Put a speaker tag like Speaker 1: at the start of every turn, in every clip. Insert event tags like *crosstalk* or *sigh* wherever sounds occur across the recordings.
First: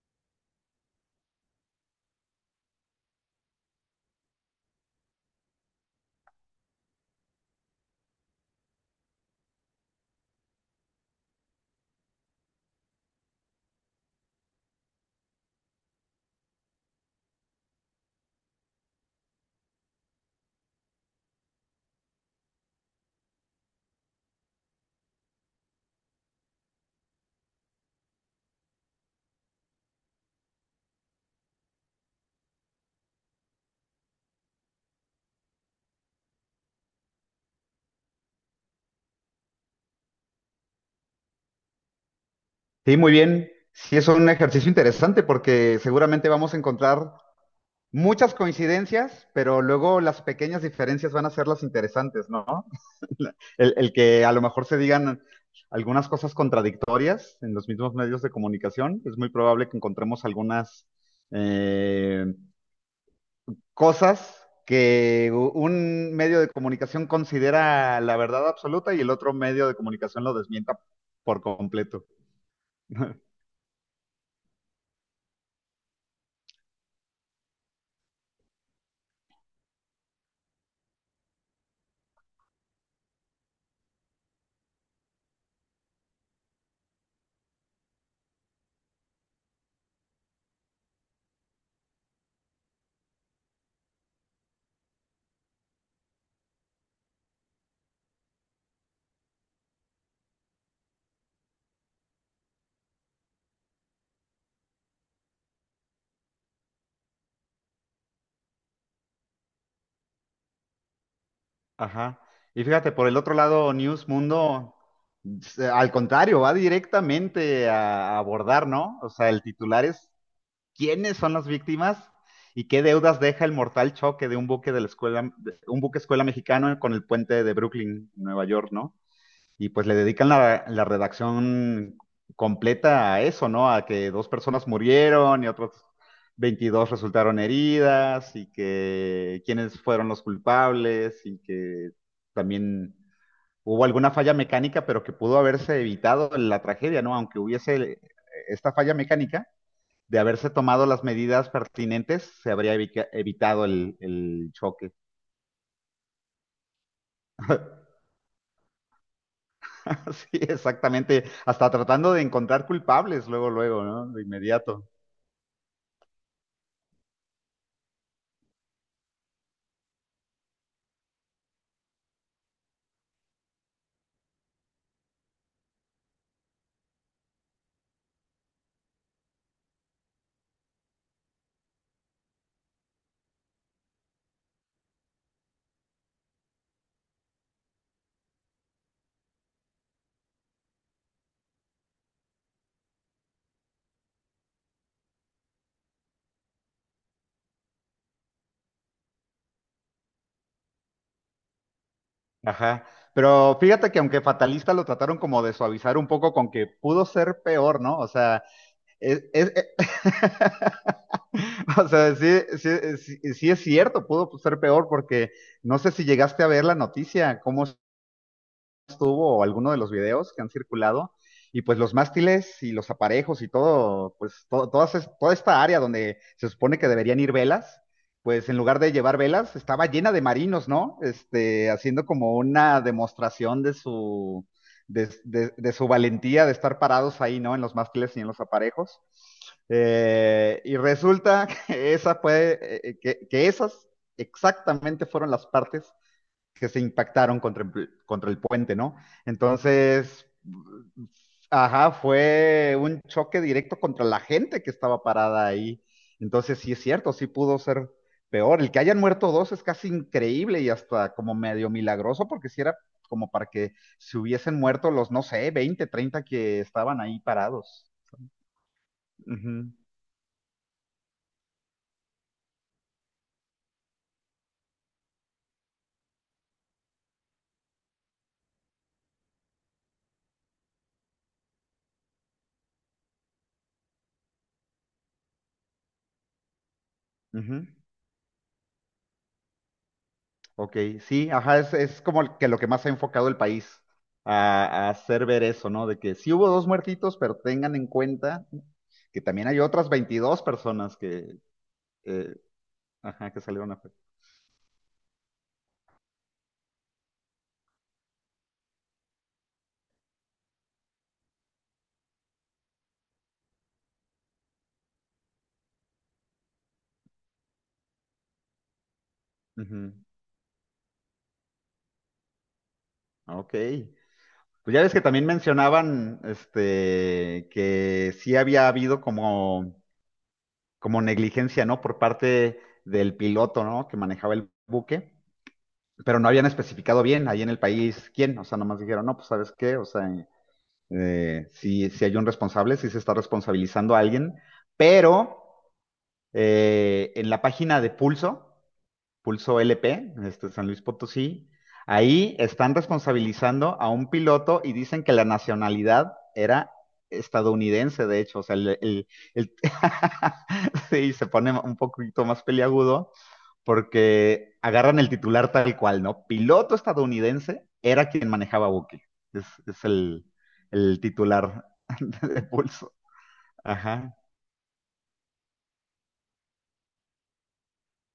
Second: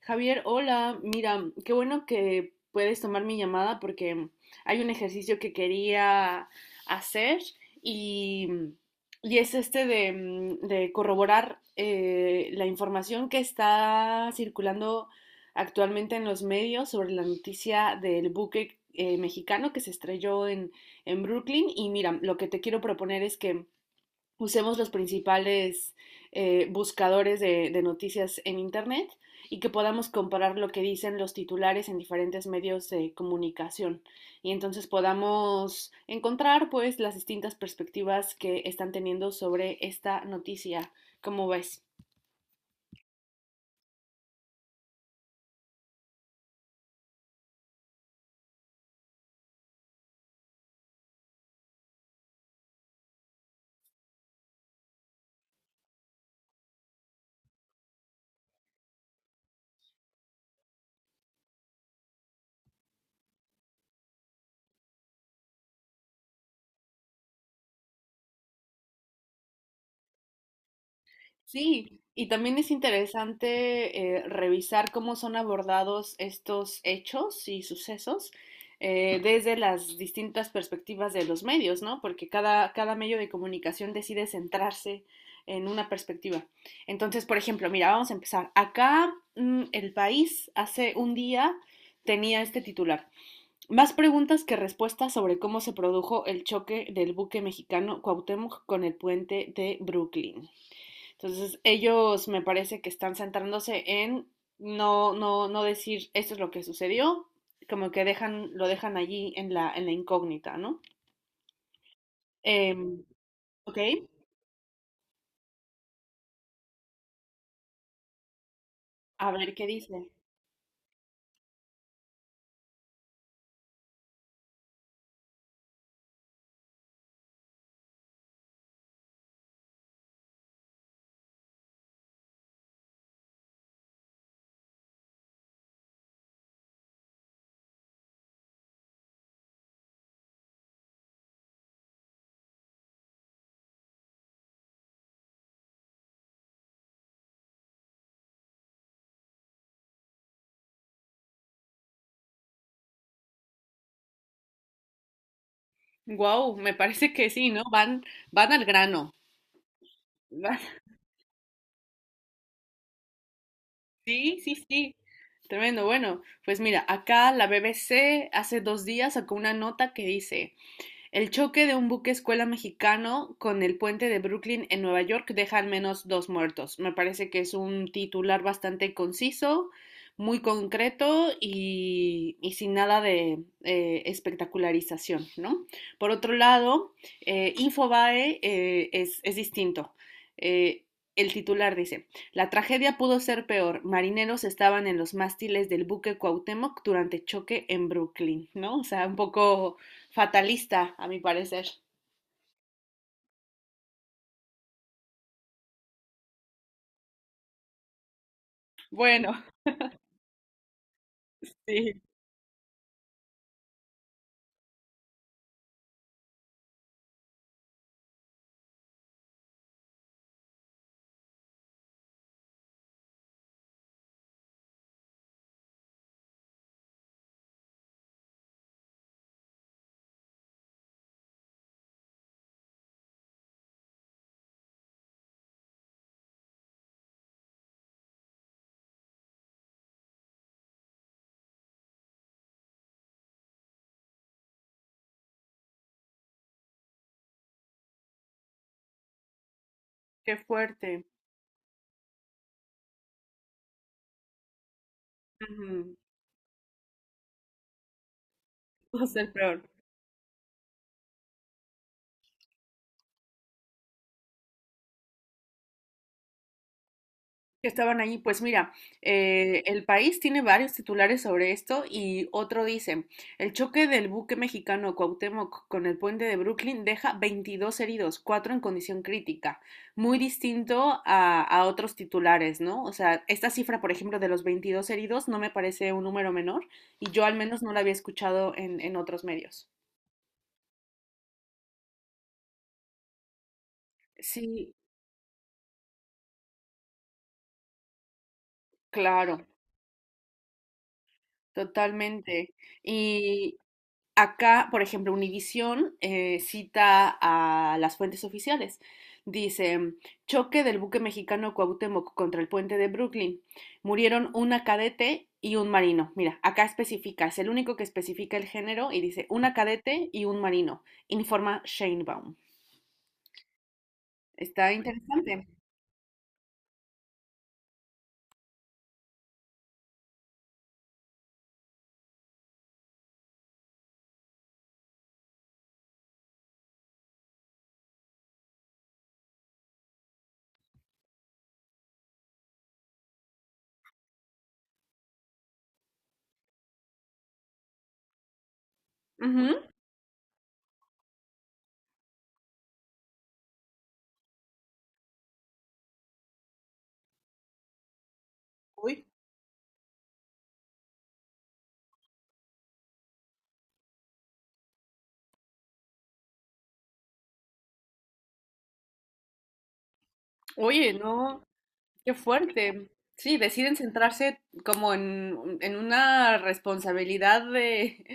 Speaker 1: Javier, hola, mira, qué bueno que puedes tomar mi llamada porque hay un ejercicio que quería hacer y, y es este de de corroborar la información que está circulando actualmente en los medios sobre la noticia del buque mexicano que se estrelló en Brooklyn. Y mira, lo que te quiero proponer es que usemos los principales buscadores de noticias en Internet y que podamos comparar lo que dicen los titulares en diferentes medios de comunicación y entonces podamos encontrar pues las distintas perspectivas que están teniendo sobre esta noticia. ¿Cómo ves?
Speaker 2: Sí, muy bien. Sí, es un ejercicio interesante porque seguramente vamos a encontrar muchas coincidencias, pero luego las pequeñas diferencias van a ser las interesantes, ¿no? *laughs* El que a lo mejor se digan algunas cosas contradictorias en los mismos medios de comunicación, es muy probable que encontremos algunas eh, cosas que un medio de comunicación considera la verdad absoluta y el otro medio de comunicación lo desmienta por
Speaker 1: Sí,
Speaker 2: completo.
Speaker 1: y también es
Speaker 2: *laughs*
Speaker 1: interesante revisar cómo son abordados estos hechos y sucesos desde las distintas perspectivas de los medios, ¿no? Porque cada medio de comunicación decide centrarse en una perspectiva. Entonces, por ejemplo, mira, vamos a empezar. Acá, El País hace un día tenía este titular. Más preguntas que respuestas sobre cómo se produjo el choque del buque mexicano Cuauhtémoc con el puente de Brooklyn. Entonces, ellos me parece que están centrándose en no decir esto es lo que sucedió, como que dejan, lo dejan allí en la incógnita, ¿no?
Speaker 2: Ajá. Y fíjate,
Speaker 1: Em,
Speaker 2: por el otro lado,
Speaker 1: ok,
Speaker 2: News Mundo, al contrario, va directamente a abordar, ¿no? O sea,
Speaker 1: a
Speaker 2: el
Speaker 1: ver qué
Speaker 2: titular
Speaker 1: dice.
Speaker 2: es: ¿quiénes son las víctimas y qué deudas deja el mortal choque de un buque de la escuela, de un buque escuela mexicano con el puente de Brooklyn, Nueva York, ¿no? Y pues le dedican la redacción completa a eso, ¿no? A que dos personas murieron y otros 22 resultaron heridas, y que quiénes fueron los culpables y que también hubo alguna falla mecánica, pero que pudo haberse evitado la tragedia, ¿no? Aunque hubiese esta falla mecánica, de haberse tomado las medidas pertinentes, se habría evitado el choque.
Speaker 1: Wow, me parece que sí, ¿no? Van al grano.
Speaker 2: *laughs* Sí,
Speaker 1: Van- *laughs*
Speaker 2: exactamente. Hasta tratando de encontrar culpables luego, luego, ¿no? De inmediato.
Speaker 1: Sí. Tremendo. Bueno, pues mira, acá la BBC hace dos días sacó una nota que dice. El choque de un buque escuela mexicano con el puente de Brooklyn en Nueva York deja al menos dos muertos. Me parece que es un titular bastante conciso, muy concreto y, sin nada de espectacularización, ¿no? Por otro lado, Infobae distinto. Eh, El titular dice, la tragedia pudo ser peor. Marineros estaban en los mástiles del buque Cuauhtémoc durante choque en Brooklyn, ¿no? O sea, un poco fatalista, a mi parecer.
Speaker 2: Ajá. Pero fíjate que aunque fatalista lo trataron como de suavizar un poco con que pudo ser peor, ¿no? O sea, es,
Speaker 1: Bueno,
Speaker 2: es- *laughs* o
Speaker 1: sí,
Speaker 2: sea, sí, sí, sí, sí es cierto, pudo ser peor porque no sé si llegaste a ver la noticia, cómo tuvo o alguno de los videos que han circulado. Y pues los mástiles y los aparejos y todo, pues toda esta área donde se supone que deberían ir velas, pues en lugar de llevar velas, estaba llena de marinos, ¿no? Este, haciendo como una demostración de su, de su valentía de estar parados ahí, ¿no? En los mástiles y en los aparejos. Y resulta *laughs* que esa fue, que esas exactamente fueron las partes que se impactaron contra contra el puente, ¿no? Entonces,
Speaker 1: qué fuerte.
Speaker 2: ajá, fue un choque directo contra la gente que estaba parada ahí.
Speaker 1: Ujú,
Speaker 2: Entonces, sí es cierto, sí pudo ser peor. El que hayan
Speaker 1: va a ser
Speaker 2: muerto dos
Speaker 1: peor.
Speaker 2: es casi increíble y hasta como medio milagroso, porque si era como para que se hubiesen muerto los, no sé, 20, 30 que estaban ahí
Speaker 1: Que
Speaker 2: parados.
Speaker 1: estaban allí. Pues mira,
Speaker 2: Ujú,
Speaker 1: el país tiene varios titulares sobre esto y otro dice, el choque del buque mexicano Cuauhtémoc con el puente de Brooklyn deja 22 heridos, cuatro en condición crítica. Muy distinto a otros titulares, ¿no? O sea, esta cifra, por ejemplo, de los 22 heridos no me parece un número menor y yo al menos
Speaker 2: ujú.
Speaker 1: no la había escuchado en otros medios.
Speaker 2: Ok, sí, ajá, es como que lo que más ha enfocado el país
Speaker 1: Sí,
Speaker 2: a hacer ver eso, ¿no? De que sí hubo dos muertitos, pero tengan en cuenta que
Speaker 1: claro.
Speaker 2: también hay otras 22 personas que, eh,
Speaker 1: Totalmente.
Speaker 2: ajá, que
Speaker 1: Y
Speaker 2: salieron a...
Speaker 1: acá, por ejemplo, Univisión cita a las fuentes oficiales. Dice, choque del buque mexicano Cuauhtémoc contra el puente de Brooklyn. Murieron una cadete y un marino. Mira, acá especifica, es el único que especifica el género y dice una
Speaker 2: Ujú.
Speaker 1: cadete y un marino, informa Sheinbaum.
Speaker 2: Ok,
Speaker 1: Está
Speaker 2: pues ya ves que también
Speaker 1: interesante.
Speaker 2: mencionaban, este, que sí había habido como, como negligencia, ¿no? Por parte del piloto, ¿no? Que manejaba el buque, pero no habían especificado bien ahí en el país quién, o sea, nomás dijeron, no, pues ¿sabes qué? O sea... si hay un responsable, si se está responsabilizando a alguien, pero en la página de Pulso, Pulso
Speaker 1: Ujú.
Speaker 2: LP, este, San Luis Potosí, ahí están responsabilizando a un piloto y dicen que la nacionalidad era estadounidense, de hecho. O sea,
Speaker 1: Uy,
Speaker 2: el- *laughs* sí, se pone un poquito más peliagudo porque agarran el titular tal cual, ¿no? Piloto estadounidense era quien manejaba Buki. Es
Speaker 1: oye,
Speaker 2: el
Speaker 1: no.
Speaker 2: titular
Speaker 1: Qué
Speaker 2: *laughs* de
Speaker 1: fuerte.
Speaker 2: Pulso.
Speaker 1: Sí, deciden
Speaker 2: Ajá.
Speaker 1: centrarse como en una responsabilidad de,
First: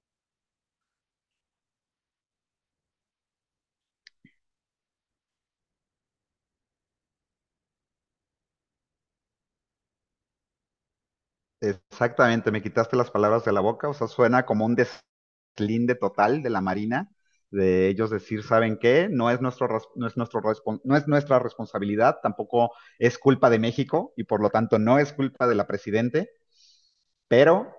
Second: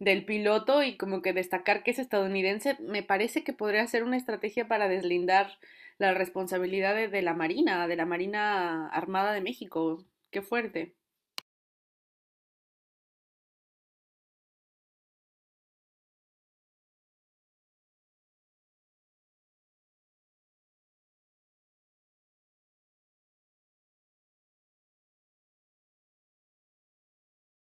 Speaker 1: del piloto y como que destacar que es estadounidense. Me parece que podría ser una estrategia para deslindar la responsabilidad de la Marina Armada de México. Qué fuerte.
Speaker 2: Exactamente, me quitaste las palabras de la boca, o sea, suena como un deslinde total de la Marina, de ellos decir, ¿saben qué? No es nuestra responsabilidad, tampoco es culpa de México y por lo tanto no es culpa de la presidente, pero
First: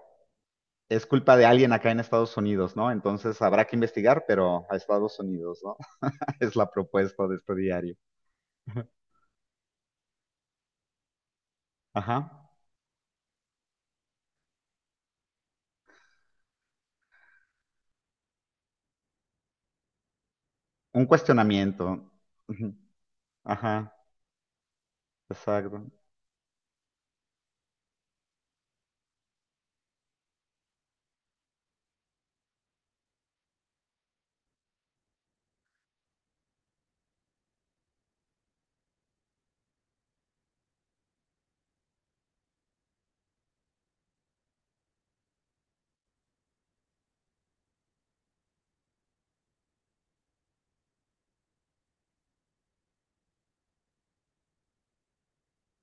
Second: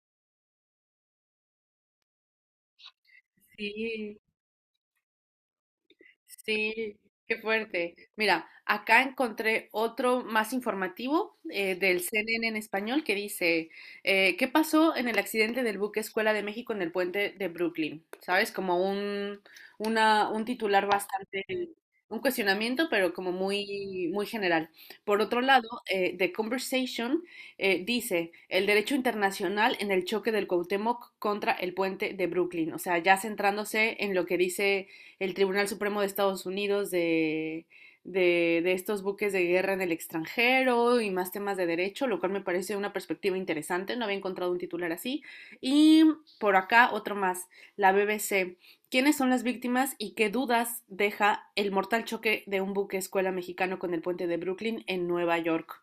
Speaker 2: es culpa de alguien acá en Estados Unidos, ¿no? Entonces habrá que
Speaker 1: Sí.
Speaker 2: investigar, pero a Estados Unidos, ¿no? *laughs* Es la
Speaker 1: Sí,
Speaker 2: propuesta de
Speaker 1: qué
Speaker 2: este
Speaker 1: fuerte.
Speaker 2: diario.
Speaker 1: Mira,
Speaker 2: *laughs*
Speaker 1: acá encontré otro más informativo del
Speaker 2: Ajá.
Speaker 1: CNN en español que dice, ¿qué pasó en el accidente del buque Escuela de México en el puente de Brooklyn? ¿Sabes? Como un titular
Speaker 2: Un
Speaker 1: bastante,
Speaker 2: cuestionamiento.
Speaker 1: un
Speaker 2: Ujú.
Speaker 1: cuestionamiento, pero como
Speaker 2: Ajá,
Speaker 1: muy general. Por otro lado,
Speaker 2: exacto.
Speaker 1: The Conversation dice, el derecho internacional en el choque del Cuauhtémoc contra el puente de Brooklyn. O sea, ya centrándose en lo que dice el Tribunal Supremo de Estados Unidos de estos buques de guerra en el extranjero y más temas de derecho, lo cual me parece una perspectiva interesante. No había encontrado un titular así. Y por acá otro más, la BBC. ¿Quiénes son las víctimas y qué dudas deja el mortal choque de un buque escuela mexicano con el puente de Brooklyn en Nueva York?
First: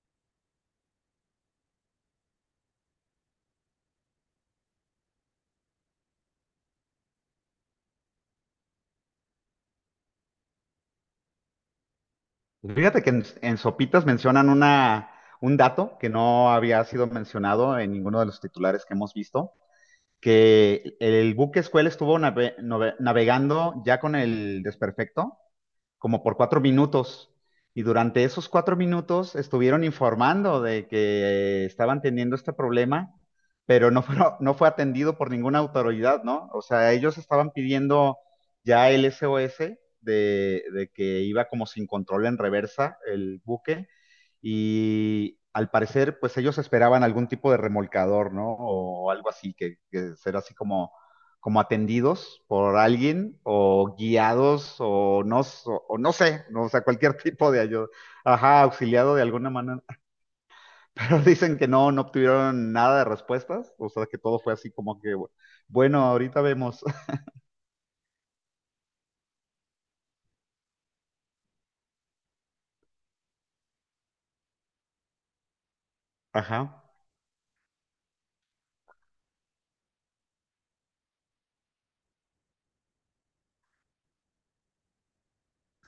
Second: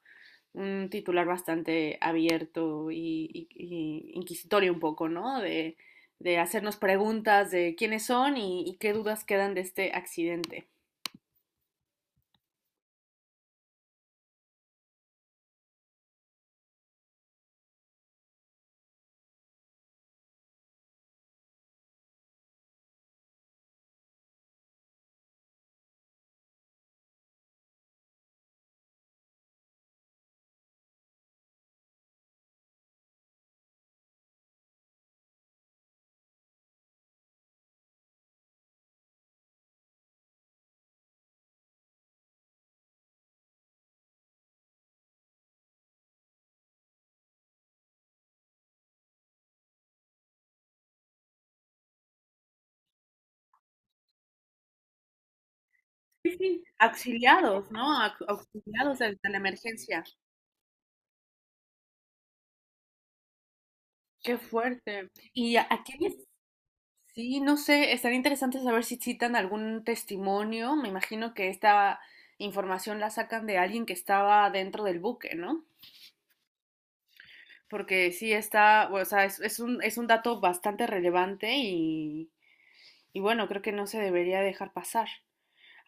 Speaker 1: Un titular bastante abierto y, y inquisitorio un poco, ¿no? De hacernos preguntas de quiénes son y qué dudas quedan de este accidente.
Speaker 2: Fíjate que en Sopitas mencionan una, un dato que no había sido mencionado en ninguno de los titulares que hemos visto: que el buque escuela estuvo navegando ya con el desperfecto como por 4 minutos. Y durante esos 4 minutos estuvieron informando de que estaban teniendo este problema, pero no fue, *laughs* no fue atendido por ninguna autoridad, ¿no? O sea, ellos estaban pidiendo ya el SOS de que iba como sin control en reversa el buque, y al parecer, pues ellos esperaban algún tipo de remolcador, ¿no? O algo así, que será así como como atendidos por alguien o guiados o no sé,
Speaker 1: Sí,
Speaker 2: no, o sea, cualquier *laughs* tipo de
Speaker 1: auxiliados,
Speaker 2: ayuda,
Speaker 1: ¿no? Au-
Speaker 2: ajá,
Speaker 1: auxiliados
Speaker 2: auxiliado de
Speaker 1: de la
Speaker 2: alguna manera.
Speaker 1: emergencia.
Speaker 2: *laughs* Pero dicen que no, no obtuvieron nada de respuestas, o sea, que
Speaker 1: Qué
Speaker 2: todo fue así como
Speaker 1: fuerte.
Speaker 2: que,
Speaker 1: Y a
Speaker 2: bueno, ahorita vemos. *laughs*
Speaker 1: sí, no sé, estaría interesante saber si citan algún testimonio. Me imagino que esta información la sacan de alguien que estaba dentro del buque, ¿no?
Speaker 2: Ajá.
Speaker 1: Porque sí está, es un dato bastante relevante y bueno, creo que no se debería dejar pasar.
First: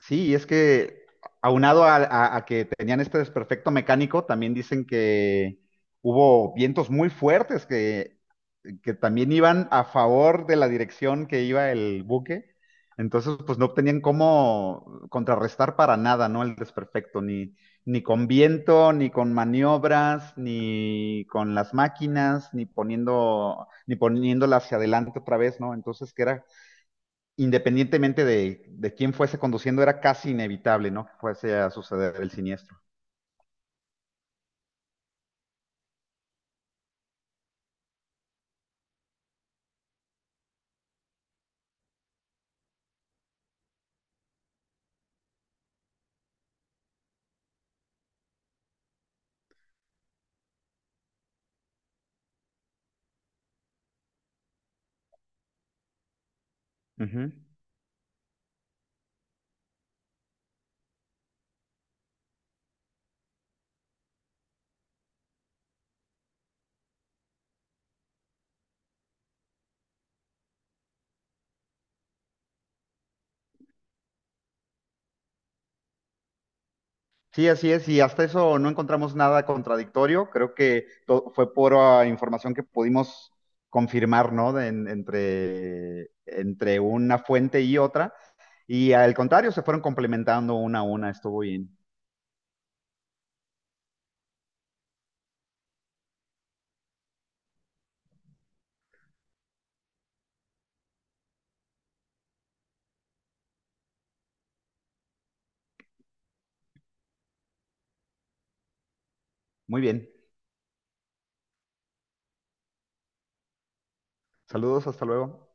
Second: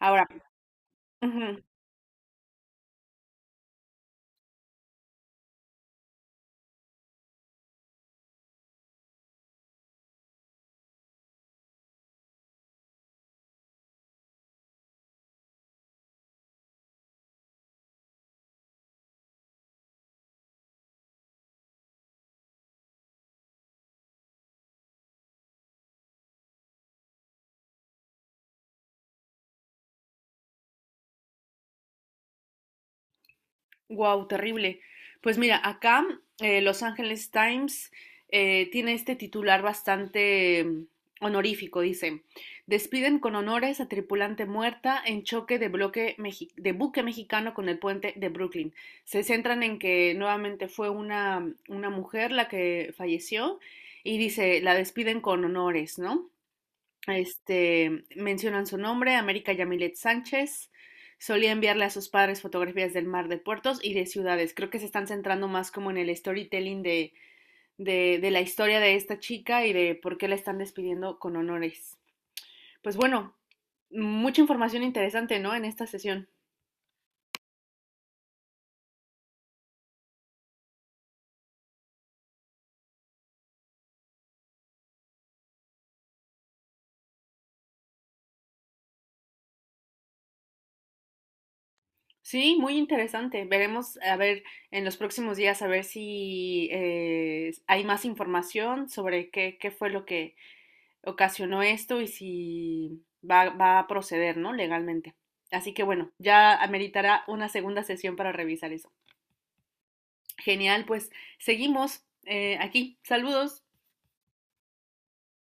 Speaker 2: Sí, y es que
Speaker 1: ujú,
Speaker 2: aunado a que tenían este desperfecto mecánico, también dicen que hubo vientos muy fuertes que también iban a favor de la dirección que iba el buque. Entonces, pues no tenían cómo contrarrestar para nada, ¿no? El desperfecto, ni con viento, ni con maniobras, ni con las máquinas, ni poniéndola hacia adelante otra vez, ¿no? Entonces, que era, independientemente de quién fuese conduciendo, era casi inevitable, ¿no? Que fuese a suceder el siniestro.
Speaker 1: wow, terrible. Pues mira, acá Los Angeles Times tiene este titular bastante honorífico, dice, despiden con honores a tripulante muerta en choque de, bloque mexi- de buque mexicano con el puente de Brooklyn. Se centran en que nuevamente fue una mujer la que falleció y dice, la despiden con honores, ¿no?
Speaker 2: Uh -huh.
Speaker 1: Este, mencionan su nombre, América Yamilet Sánchez. Solía enviarle a sus padres fotografías del mar de puertos y de ciudades. Creo que se están centrando más como en el storytelling de la historia de esta chica y de por qué la están despidiendo con honores. Pues bueno, mucha información interesante, ¿no? En esta sesión.
Speaker 2: Sí, así es, y hasta eso no encontramos nada contradictorio. Creo que fue pura información que pudimos confirmar, ¿no? Entre, entre una fuente y otra. Y al contrario, se fueron complementando una a una. Estuvo bien.
Speaker 1: Sí, muy interesante. Veremos, a ver, en los próximos días, a ver si hay más información sobre qué, qué fue lo que ocasionó esto y si va a proceder, ¿no? Legalmente. Así que bueno, ya ameritará una segunda sesión para revisar eso.
Speaker 2: Muy bien.
Speaker 1: Genial, pues seguimos aquí. Saludos.
Speaker 2: Saludos, hasta luego.